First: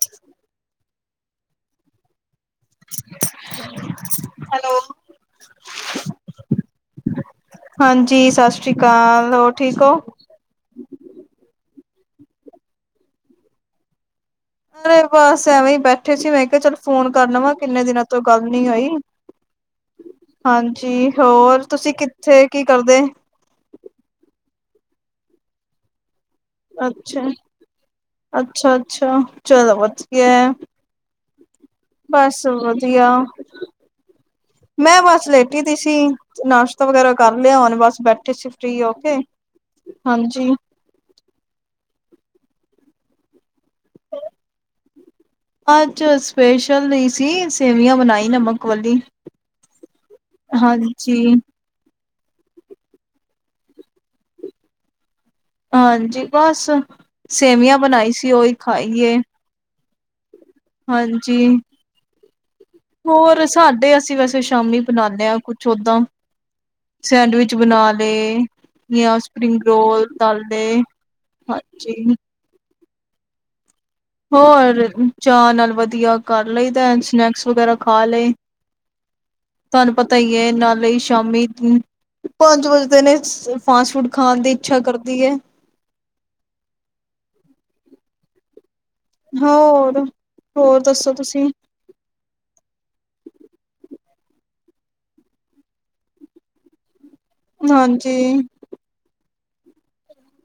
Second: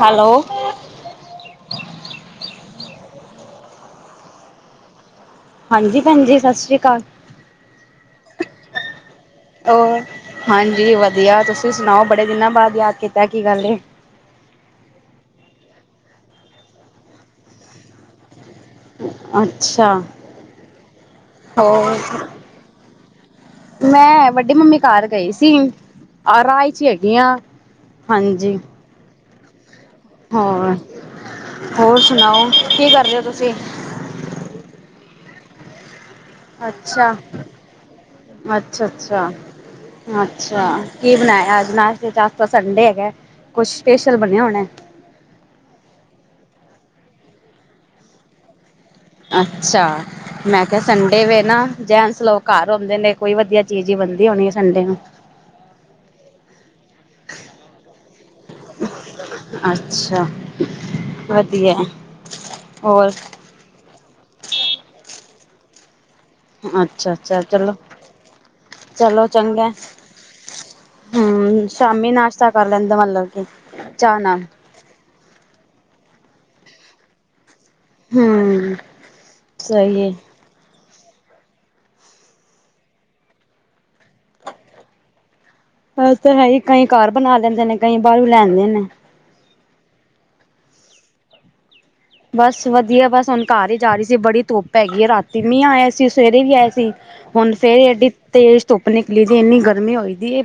Hello. Hello. ਹਾਂ ਜੀ ਭੈਣ ਜੀ ਸਤਿ ਸ੍ਰੀ ਅਕਾਲ। ਹਾਂ ਜੀ ਸਤਿ ਸ੍ਰੀ ਅਕਾਲ ਹੋਰ ਠੀਕ ਹੋ । ਵਧੀਆ ਤੁਸੀਂ ਸੁਣਾਓ ਬੜੇ ਦਿਨਾਂ ਬਾਅਦ ਯਾਦ ਕੀਤਾ ਕੀ ਗੱਲ ਏ। ਮਰੇ ਬਸ ਐਵੇਂ ਹੀ ਬੈਠੇ ਸੀ । ਮੈਂ ਕਿਹਾ ਚੱਲ ਫੋਨ ਕਰ ਲਵਾਂ ਕਿੰਨੇ ਦਿਨਾਂ ਤੋਂ ਗੱਲ । ਹੋਈ ਅੱਛਾ ਹਾਂ ਜੀ ਹੋਰ ਤੁਸੀਂ ਕਿੱਥੇ ਕੀ ਕਰਦੇ । ਮੈਂ ਵੱਡੀ ਮੰਮੀ ਘਰ ਗਈ ਸੀ। ਆ ਰਾਹ ਵਿੱਚ ਹੈਗੇ ਅੱਛਾ, ਆਂ ਹਾਂਜੀ। ਅੱਛਾ, ਅੱਛਾ ਚਲੋ। ਕੀ ਹੋਇਆ? ਹੋਰ ਹੋਰ ਸੁਣਾਓ ਕੀ ਕਰ ਰਹੇ ਹੋ ਤੁਸੀਂ? ਮੈਂ ਬਸ ਲੇਟੀ ਦੀ ਸੀ। ਨਾਸ਼ਤਾ ਵਗੈਰਾ ਅੱਛਾ ਕਰ ਲਿਆ ਹੁਣ ਬਸ ਬੈਠੇ ਸੀ ਫ੍ਰਰੀ ਅੱਛਾ ਹੋ ਕੇ ਅੱਛਾ ਹਾਂਜੀ। ਜ ਆਸ ਪਾਸ ਅੰਡੇ ਹੈਗਾ। ਕੁਝ ਸਪੈਸ਼ਲ ਬਣਿਆ ਹੋਣਾ। ਅੱਜ ਸਪੈਸ਼ਲ ਨਹੀਂ ਸੀ ਸੇਵੀਆਂ ਬਣਾਈ ਨਮਕ । ਅੱਛਾ ਮੈਂ ਕਿਹਾ ਹਾਂਜੀ, ਸੰਡੇ ਵੇ ਨਾ ਜ । ਲੋਕ ਘਰ ਆਉਂਦੇ ਨੇ ਕੋਈ ਵਧੀਆ ਚੀਜ਼ ਹੀ ਬਣਦੀ ਹੋਣੀ ਹੈ ਸੰਡੇ ਨੂੰ। ਹਾਂਜੀ ਬਸ ਸੇਵੀਆਂ ਬਣਾਈ ਸੀ ਉਹੀ ਖਾਈ ਏ। ਅੱਛਾ। ਹਾਂਜੀ ਵਧੀਆ ਹੋਰ ਸਾਡੇ ਅਸੀਂ ਵੈਸੇ । ਫੇਰ ਸ਼ਾਮੀ ਬਣਾਉਂਦੇ ਹਾਂ ਕੁਝ ਓਦਾਂ। ਅੱਛਾ ਅੱਛਾ ਸੈਂਡਵਿੱਚ ਚਲੋ ਬਣਾ ਲਏ ਯਾ ਚਲੋ ਸਪਰਿੰਗ ਚੰਗਾ ਰੋਲ ਤਲ ਲਏ ਹਾਂ ਹਮ ਸ਼ਾਮੀ ਜੀ। [inaudible] ਹੋਰ ਚਾਹ ਨਾਲ ਵਧੀਆ। ਕਰ ਲਈ ਦਾ ਸਨੈਕਸ ਵਗੈਰਾ । ਖਾ ਲਏ। ਹਮ ਤੁਹਾਨੂੰ ਸਹੀ ਹੈ ਪਤਾ ਹੀ ਨਾਲੇ । ਸ਼ਾਮੀ ਪੰਜ ਵਜਦੇ ਨੇ । ਫਾਸਟ ਫੂਡ ਖਾਣ ਦੀ ਇੱਛਾ ਕਰਦੀ ਹੈ। ਤਾਂ ਹੈ ਹੀ। ਕਈ ਘਰ ਬਣਾ ਲੈਂਦੇ ਨੇ, ਕਈ । ਬਾਹਰੋ ਲੈ ਆਉਂਦੇ ਨੇ। ਹੋਰ ਹੋਰ ਦੱਸੋ ਤੁਸੀਂ । ਬਸ ਵਧੀਆ। ਬਸ ਹੁਣ ਘਰ ਹੀ ਜਾ ਰਹੀ ਸੀ। ਬੜੀ ਧੁੱਪ ਹੈਗੀ ਏ। ਰਾਤੀ ਮੀਂਹ ਆਇਆ ਸੀ । ਸਵੇਰੇ ਵੀ ਆਇਆ ਸੀ। ਹੁਣ ਫੇਰ ਐਡੀ ਹਾਂਜੀ ਤੇਜ਼ ਧੁੱਪ ਨਿਕਲੀ । ਇੰਨੀ ਗਰਮੀ ਹੋਈ ਦੀ ਏ।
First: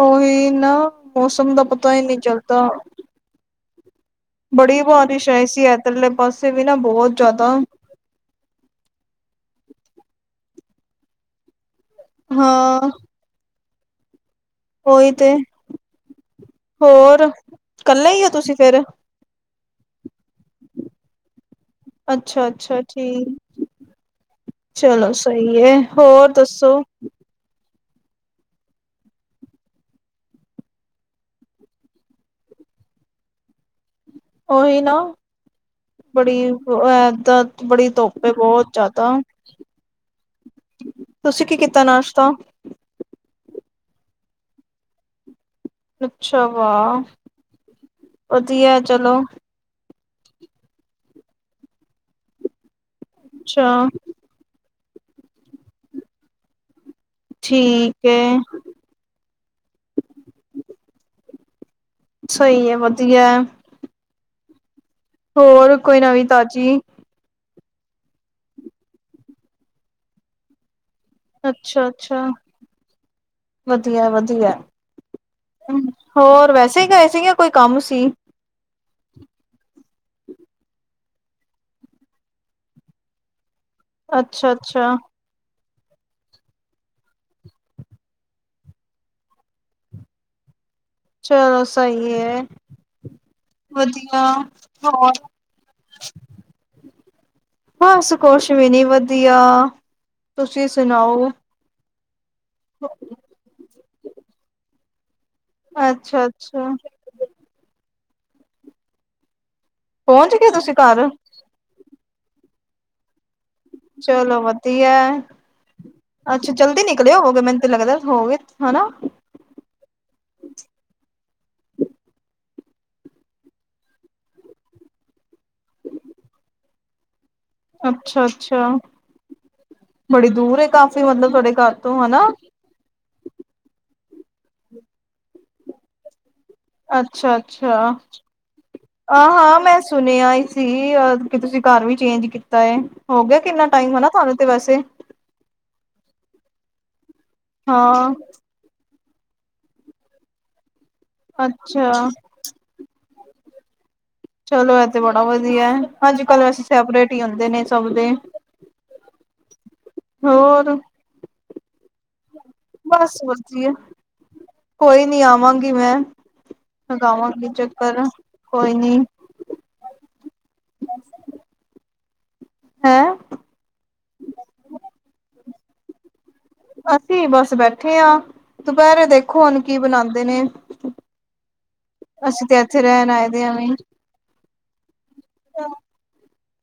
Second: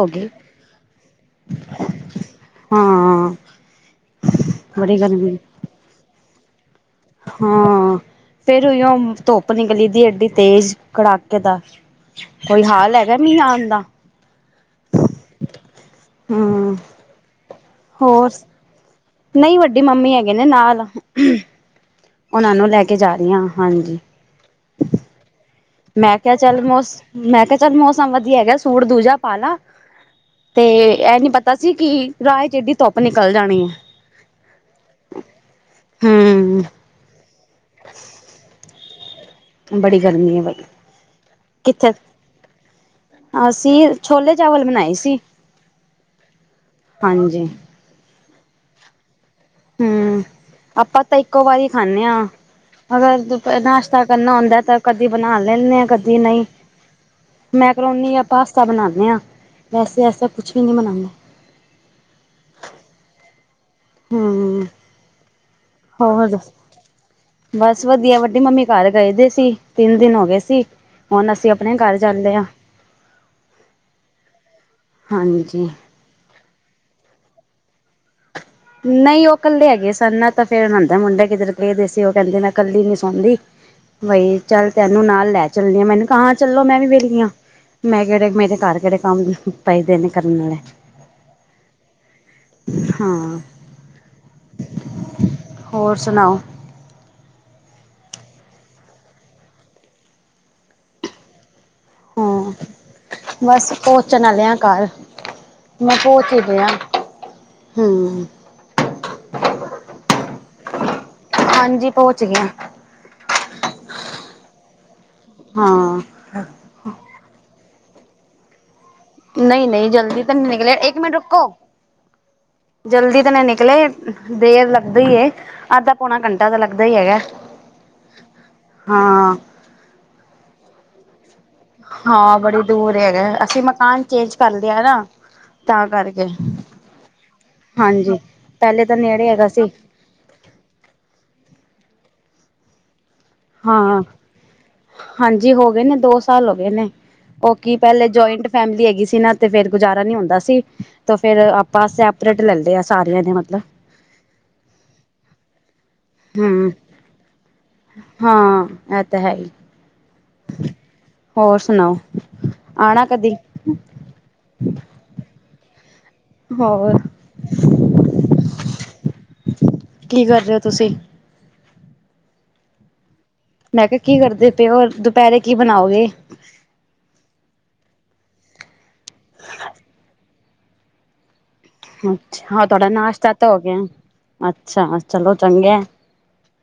ਔ ਹੀ ਨਾ, ਮੌਸਮ ਦਾ ਪਤਾ ਹੀ ਨਹੀਂ ਚੱਲਦਾ। ਹਾਂ, ਬੜੀ ਬਾਰਿਸ਼ ਆਈ ਸੀ ਇ ਧਰਲੇ ਪਾਸੇ। ਵੀ ਨਾ ਬਹੁਤ ਜ਼ਿਆਦਾ ਹਾਂ, ਫੇਰ ਉਹੀਓ ਧੁੱਪ ਆਪਣੀ ਗਲੀ ਦੀ ਐਡੀ ਤੇਜ਼, ਕੜਾਕੇ ਦਾ ਕੋਈ ਹਾਂ ਹਾਲ ਹੈਗਾ ਮੀਂਹ ਆਣ ਦਾ। ਉਹੀ ਤੇ। ਹੂੰ, ਹੋਰ? ਕੱਲੇ ਹੀ ਓ ਹੋਰ ਤੁਸੀਂ ਫੇਰ? ਨਹੀਂ ਵੱਡੀ ਮੰਮੀ ਹੈਗੇ ਨੇ ਨਾਲ ਅੱਛਾ ਉਹਨਾਂ ਨੂੰ ਅੱਛਾ ਲੈ ਕੇ ਜਾ ਰਹੀ ਠੀਕ ਹਾ, ਹਾਂਜੀ। ਚਲੋ ਸਹੀ ਹੈ। ਮੈਂ ਹੋਰ ਕਿਹਾ ਚੱਲ ਦੱਸੋ? ਮੌਸ ਮੈਂ ਕਿਹਾ ਚੱਲ, ਮੌਸਮ ਵਧੀਆ ਹੈਗਾ। ਸੂਟ ਦੂਜਾ ਪਾ ਲਾ, ਤੇ ਇਹ ਨੀ ਪਤਾ ਸੀ ਕਿ ਰਾਹ ਚ ਏਡੀ ਧੋਪ ਨਿਕਲ ਜਾਣੀ ਏ। ਉਹੀ ਨਾ, ਬੜੀ ਇ ਹੂੰ, ਏਦਾਂ ਬੜੀ ਧੁੱਪ ਏ, ਬਹੁਤ ਜਾਦਾ। ਬੜੀ ਗਰਮੀ ਹੈ ਬਾਈ। ਤੁਸੀਂ ਕੀ ਕੀਤਾ ਕਿੱਥੇ ਨਾਸ਼ਤਾ ਅ ਸੀ ਛੋਲੇ-ਚਾਵਲ ਬਣਾਏ ਸੀ। ਅੱਛਾ, ਵਾਹ। ਹਾਂਜੀ। ਵਧੀਆ ਚਲੋ। ਹੂੰ। ਆਪਾਂ ਤਾਂ ਇੱਕੋ ਵਾਰੀ ਖਾਨੇ ਆ। ਅਗਰ ਅੱਛਾ ਨਾਸ਼ਤਾ ਕਰਨਾ ਹੁੰਦਾ ਤਾਂ ਕਦੀ ਬਣਾ ਲੈਂਨੇ ਆ, ਕਦੀ ਨਹੀਂ। ਠੀਕ ਮੈਕਰੋਨੀ ਹੈ ਯਾ ਪਾਸਤਾ ਬਣਾਨੇ ਆ, ਵੈਸੇ ਐਸਾ ਕੁਛ ਵੀ ਨਹੀਂ ਬਨਾਨੇ। ਸਹੀ ਹੈ, ਵਧੀਆ। ਹੂੰ। ਹੋਰ ਕੋਈ ਨਵੀਂ ਹੋਰ ਦੱਸੋ? ਤਾਜ਼ੀ? ਬਸ ਵਧੀਆ, ਵੱਡੀ ਮੰਮੀ ਘਰ ਗਏ ਦੇ ਸੀ, ਤਿੰਨ ਦਿਨ ਹੋ ਗਏ ਸੀ। ਹੁਣ ਅਸੀਂ ਆਪਣੇ ਅੱਛਾ ਘਰ ਅੱਛਾ, ਜਾਂਦੇ ਆ ਵਧੀਆ ਵਧੀਆ, ਹਾਂਜੀ। ਹੋਰ ਵੈਸੇ ਗਏ ਸੀਗੇ। ਕੋਈ ਕੰਮ ਸੀ। ਨਹੀਂ ਉਹ ਇਕੱਲੇ ਹੈਗੇ ਸਨ ਨਾ ਤਾਂ ਫੇਰ ਉਹਦਾ ਮੁੰਡਾ ਕਿਧਰ ਕਦੇ ਸੀ ਉਹ ਕਹਿੰਦੇ ਨਾ ਕੱਲੀ ਨੀ ਸੌਂਦੀ ਬਈ ਅੱਛਾ ਚੱਲ ਅੱਛਾ ਤੈਨੂੰ ਨਾਲ ਲੈ ਚੱਲਦੀ ਮੈਨੂੰ ਕਾਂ ਚੱਲੋ ਮੈਂ ਵੀ ਵਿਹਲ ਗ ਮੈਂ ਕਿਹੜੇ ਮੇਰੇ ਘਰ ਕਿਹੜੇ ਕੰਮ ਪੈਸਦੇ ਨੇ ਕਰਨ ਵਾਲੇ ਚਲੋ ਸਹੀ ਹੈ, ਹਾਂ। ਵਧੀਆ ਹੋਰ ਹੋਰ ਸੁਣਾਓ ਬਸ ਕੁਛ ਵੀ ਨੀ ਵਧੀਆ, ਤੁਸੀਂ ਸੁਣਾਓ? ਹਾਂ ਬਸ ਪਹੁੰਚਣ ਆਲੇ ਆ ਘਰ ਮੈਂ ਪਹੁੰਚ ਹੀ ਗਿਆ ਅੱਛਾ-ਅੱਛਾ, ਹੂੰ, [unintelligible] ਪਹੁੰਚ ਗਏ ਤੁਸੀਂ ਘਰ ਹਾਂਜੀ ਪਹੁੰਚ ਗਿਆ। ਚਲੋ ਵਧੀਆ, ਹਾਂ, ਹੋ ਮੈਂਨੂੰ ਲਗਦਾ ਹੋਗੇ ਹਨਾ। ਨਹੀਂ ਨਹੀਂ ਜਲਦੀ ਤਾਂ ਨਹੀਂ ਨਿਕਲਿਆ ਇੱਕ ਮਿੰਟ ਰ ਜਲਦੀ ਤਾਂ ਨੇ ਨਿਕਲੇ ਦੇਰ ਲੱਗਦਾ ਹੀ ਅੱਧਾ ਪੌਣਾ ਘੰਟਾ ਤਾਂ ਲੱਗਦਾ ਹੀ ਹੈਗਾ। ਅੱਛਾ ਅੱਛਾ, ਹਾਂ। ਬੜੀ ਦੂਰ ਕਾਫ਼ੀ ਮਤਲਬ ਤੁਹਾਡੇ ਘਰ ਤੋਂ ਹਨਾ? ਹਾਂ ਬੜੀ ਦੂਰ ਹੈਗਾ ਅਸੀਂ ਮਕਾਨ ਚੇਂਜ ਕਰ ਲਿਆ ਨਾ ਤਾਂ ਕਰਕੇ, ਅੱਛਾ ਅੱਛਾ, ਹਾਂਜੀ ਪਹਿਲੇ ਤਾਂ ਨੇੜੇ ਆਹ ਹੈਗਾ ਹਾਂ ਸੀ ਮੈਂ ਸੁਣਿਆ ਹੀ ਸੀ ਕਿ ਤੁਸੀਂ ਘਰ ਵੀ ਚੇਂਜ [unintelligible] ਕਿੰਨਾ ਟਾਈਮ ਹਾਂ ਹਨਾ ਤੁਹਾਨੂੰ ਤੇ ਵੈਸੇ, ਹਾਂਜੀ ਹੋ ਗਏ ਨੇ ਦੋਸਤ ਸਾਲ ਹੋ ਗਏ ਨੇ, ਉਹ ਕੀ ਪਹਿਲੇ ਹਾਂ ਜੁਆਇੰਟ ਫੈਮਿਲੀ ਹੈਗੀ ਸੀ। ਨਾ ਤੇ ਫੇਰ ਗੁਜ਼ਾਰਾ ਨੀ ਹੁੰਦਾ ਸੀ। ਤੇ ਫੇਰ ਆਪਾਂ ਅੱਛਾ। ਸੈਪਰੇਟ ਲੈਦੇ ਆ ਸਾਰੀਆਂ ਦੇ ਮਤਲਬ ਚਲੋ ਇਹ ਤੇ ਬੜਾ ਵਧੀਆ, ਹਾਂਜੀ ਕੱਲ ਵੈਸੇ ਹਮ ਸੈਪਰੇਟ ਹੀ ਹੁੰਦੇ ਨੇ ਸਭ ਦੇ ਹਾਂ ਇਹ ਤਾਂ ਹੈ ਹੀ ਹੋਰ, ਹੋਰ ਸੁਣਾਓ? ਆਣਾ ਬਸ ਕਦੀ ਵਧੀਆ ਕੋਈ ਨੀ ਆਵਾਂਗੀ ਮੈਂ ਹੋਰ ਲਗਾਵਾਂਗੀ ਚੱਕਰ ਕੋਈ ਨੀ ਕੀ ਕਰ ਰ ਹੋ ਤੁਸੀਂ? ਹੈਂ। ਮੈਂ ਕਿਹਾ ਕੀ ਕਰਦੇ ਪਏ ਹੋ? ਤੁਪਹਿਰੇ ਕੀ ਬਣਾਓਗੇ। ਅਸੀਂ ਬਸ ਬੈਠੇ ਹਾਂ ਦੁਪਹਿਰੇ ਦੇਖੋ ਹੁਣ ਕੀ ਬਣਾਉਂਦੇ ਨੇ। ਅਸੀਂ ਅੱਛਾ ਤੇ ਹਾਂ ਇੱਥੇ ਤੁਹਾਡਾ ਰਹਿਣ ਆਏ ਨਾਸ਼ਤਾ ਦੇ ਤਾਂ ਹੋ ਐਵੇਂ ਗਿਆ। ਅੱਛਾ ਚਲੋ। ਚੰਗੇ।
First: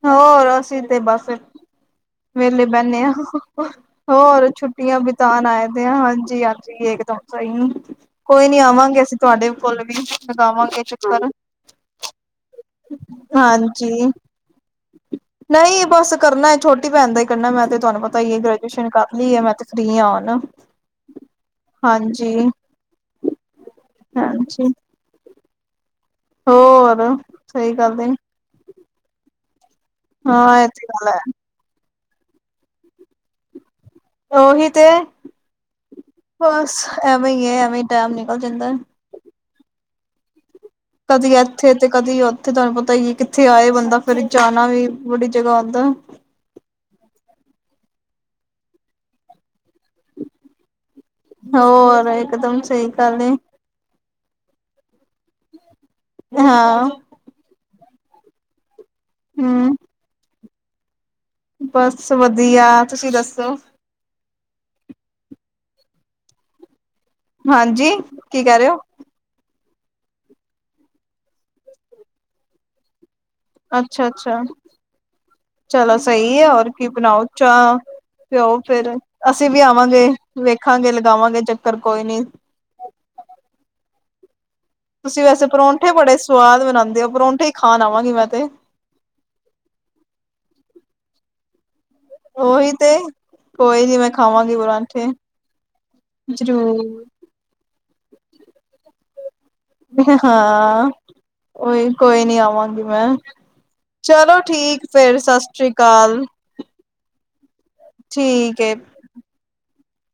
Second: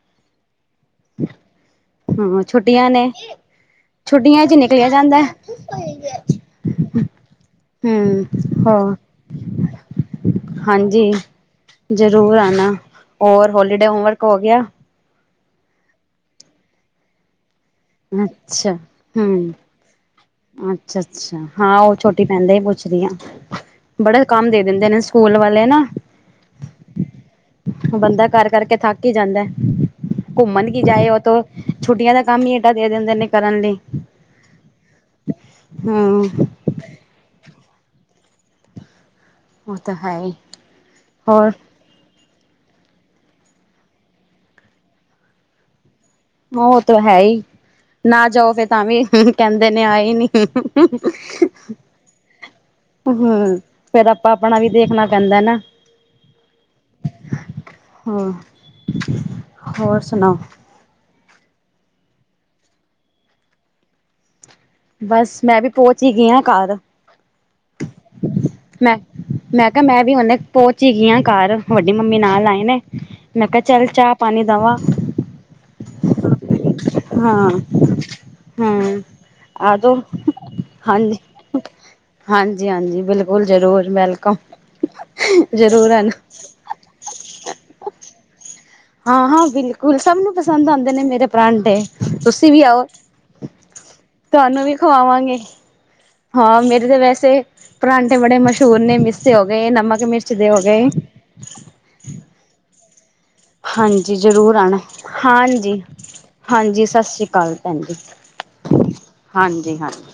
ਹੋਰ ਅਸੀ ਤੇ ਬਸ। ਹੂੰ ਵੇਲੇ ਛੁੱਟੀਆਂ ਬਹਨੇ ਨੇ ਹ ਛੁੱਟੀਆਂ ਹੋਰ ਚ ਨਿਕਲਿਆ ਛੁੱਟੀਆਂ ਜਾਂਦਾ ਬਿਤਾਨ ਆਏ ਦੇ ਹ ਹਾਂਜੀ ਯਤਰੀਏ ਦਮ ਹੂੰ ਕੋਈ ਨੀ ਹੋਰ ਆਵਾਂਗੇ ਅਸੀਂ ਤੁਹਾਡੇ ਕੋਲ। ਵੀ ਲਗਾਵਾਂਗੇ ਹਾਂਜੀ ਚੱਕਰ ਜ਼ਰੂਰ ਆਣਾ ਹੋਰ ਹੋਲੀਡੇ ਹਾਂਜੀ ਹੋਮਵਰਕ ਹੋ ਗਿਆ? ਨਹੀਂ ਬਸ ਕਰਨਾ ਹੈ ਛੋਟਾ ਪੈਂਣ ਦਾ ਕਰਨੇ ਮੇ ਤੇ ਤੇ ਤੁਹਾਨੂੰ ਪਤਾ ਹੀ ਹੈ ਅੱਛਾ ਗ੍ਰੈਜੂਏਸ਼ਨ ਕਰ ਲਈਏ ਮੈਂ ਹੂੰ ਤੇ ਫ੍ਰਰੀ ਹਾਂਣ। ਅੱਛਾ ਅੱਛਾ ਹਾਂ ਉਹ ਛੋਟੀ ਭੈਣ ਦਾ ਹੀ ਪੁੱਛਦੀ ਆ ਬੜਾ ਕੰਮ ਦੇ ਹਾਂਜੀ ਦਿੰਦੇ ਨੇ ਸਕੂਲ ਵਾਲੇ ਨਾ। ਹੋਰ ਸਹੀ ਗੱਲ ਏ ਬੰਦਾ ਕਰ ਕਰਕੇ ਥੱਕ ਹੀ ਜਾਂਦਾ ਹਾਂ ਇਹ ਘੁੰਮਣ ਕੀ ਤੇ ਗੱਲ ਜਾਏ ਉਹ ਹੈ ਤੋਂ। ਛੁੱਟੀਆਂ ਦਾ ਕੰਮ ਹੀ ਏਡਾ ਦੇ ਦਿੰਦੇ ਨੇ ਕਰਨ ਲਈ। ਉਹੀ ਤੇ। ਹੂੰ ਬਸ ਐਵੇਂ ਹੀ ਐਵੇਂ। ਟੇਮ ਨਿਕਲ ਜਾਂਦਾ। ਉਹ ਤਾਂ ਹੇਈ ਕਦੀ ਇੱਥੇ ਤੇ ਕਦੀ ੳ ਥੇ ਤੁਹਾਨੂੰ ਪਤਾ ਹੀ ਹੈ ਕਿੱਥੇ ਆਏ ਬੰਦਾ ਫਿਰ ਜਾਣਾ ਵੀ ਬੱੜੀ ਜਗ੍ਹਾ ਹੁਣ ਦੇ ਉਹ ਤਾਂ ਹੈ ਹੀ ਨਾ ਜਾਓ ਫਿਰ ਤਾਂ ਵੀ ਕਹਿੰਦੇ। ਨੇ ਆਏ ਨੀ ਹੋਰ ਇਕਦਮ ਸਹੀ ਗੱਲ ਏ ਹਮ ਫਿਰ ਆਪ ਆਪਣਾ ਵੀ ਦੇਖਣਾ ਪੈਂਦਾ ਨਾ। ਹਾਂ। ਹਾਂ। ਹਮ ਹੋਰ ਸੁਣਾਓ? ਬਸ ਵਧੀਆ ਤੁਸੀਂ ਦੱਸੋ? ਬਸ ਮੈਂ ਵੀ ਪਹੁੰਚ ਹੀ ਗਈ ਹ ਘਰ। ਹਾਂਜੀ ਕੀ ਕਹ ਰਹੇ ਹੋ? ਮੈਂ ਮੈਂ ਕਿਹਾ ਮੈਂ ਵੀ ਉਹਨੇ ਪਹੁੰਚ ਹੀ ਗਈ ਹਾਂ ਘਰ ਵੱਡੀ ਮੰਮੀ ਨਾਲ ਆਏ ਨੇ। ਮੈਂ ਕਿਹਾ ਚੱਲ ਅੱਛਾ ਚਾਹ ਅੱਛਾ ਪਾਣੀ ਦੇਵਾਂ ਚਲੋ ਸਹੀ ਹੈ ਹੋਰ ਕੀ ਬਣਾਓ ਹਾਂ ਚਾਹ ਪਿਓ ਫਿਰ ਹੂੰ ਅਸੀਂ ਵੀ ਆ ਜਾਓ ਆਵਾਂਗੇ ਵੇਖਾਂਗੇ ਹਾਂਜੀ ਲਗਾਵਾਂਗੇ ਚੱਕਰ ਕੋਈ ਨੀ। ਹਾਂਜੀ ਹਾਂਜੀ ਬਿਲਕੁਲ ਜ਼ਰੂਰ ਵੈਲਕਮ [unintelligible] ਤੁਸੀ ਵੈਸੇ ਪਰੋਠੇ ਜ਼ਰੂਰ ਆਨਾ ਬੜੇ ਸਵਾਦ ਬਣਾਉਂਦੇ ਪਰੋਠੇ ਹੀ ਖਾਣ ਆਵਾਂਗੇ ਮੈਂ ਤੇ ਹਾਂ ਹਾਂ ਬਿਲਕੁਲ ਸਭ ਨੂੰ ਪਸੰਦ ਆਉਂਦੇ ਨੇ ਮੇਰੇ ਪਰਾਂਠੇ ਤੁਸੀਂ ਵੀ ਓਹੀ ਆਓ ਤੇ ਕੋਈ ਨੀ ਮੈਂ ਖਾਵਾਂਗੀ ਤੁਹਾਨੂੰ ਵੀ ਪਰਾਂਠੇ ਖਵਾਵਾਂਗੇ ਹਾਂ ਮੇਰੇ ਤਾਂ ਜ਼ਰੂਰ ਵੈਸੇ ਅੰਡੇ ਬੜੇ ਮਸ਼ਹੂਰ ਨੇ ਹੋ ਗਏ ਨਮਕ ਮਿਰਚ ਦੇ ਹੋ ਗਏ। ਹਾਂ ਉਹੀ ਕੋਈ ਨੀ ਆਵਾਂਗੀ ਮੈਂ ਹਾਂਜੀ ਚਲੋ ਜ਼ਰੂਰ ਆਉਣਾ ਠੀਕ ਫੇਰ ਸਤਿ ਸ੍ਰੀ ਹਾਂਜੀ ਅਕਾਲ -ਹਾਂਜੀ ਸਤਿ ਸ਼੍ਰੀ ਅਕਾਲ। ਹਾਂਜੀ ਠੀਕ ਏ -ਹਾਂਜੀ -ਹਾਂਜੀ-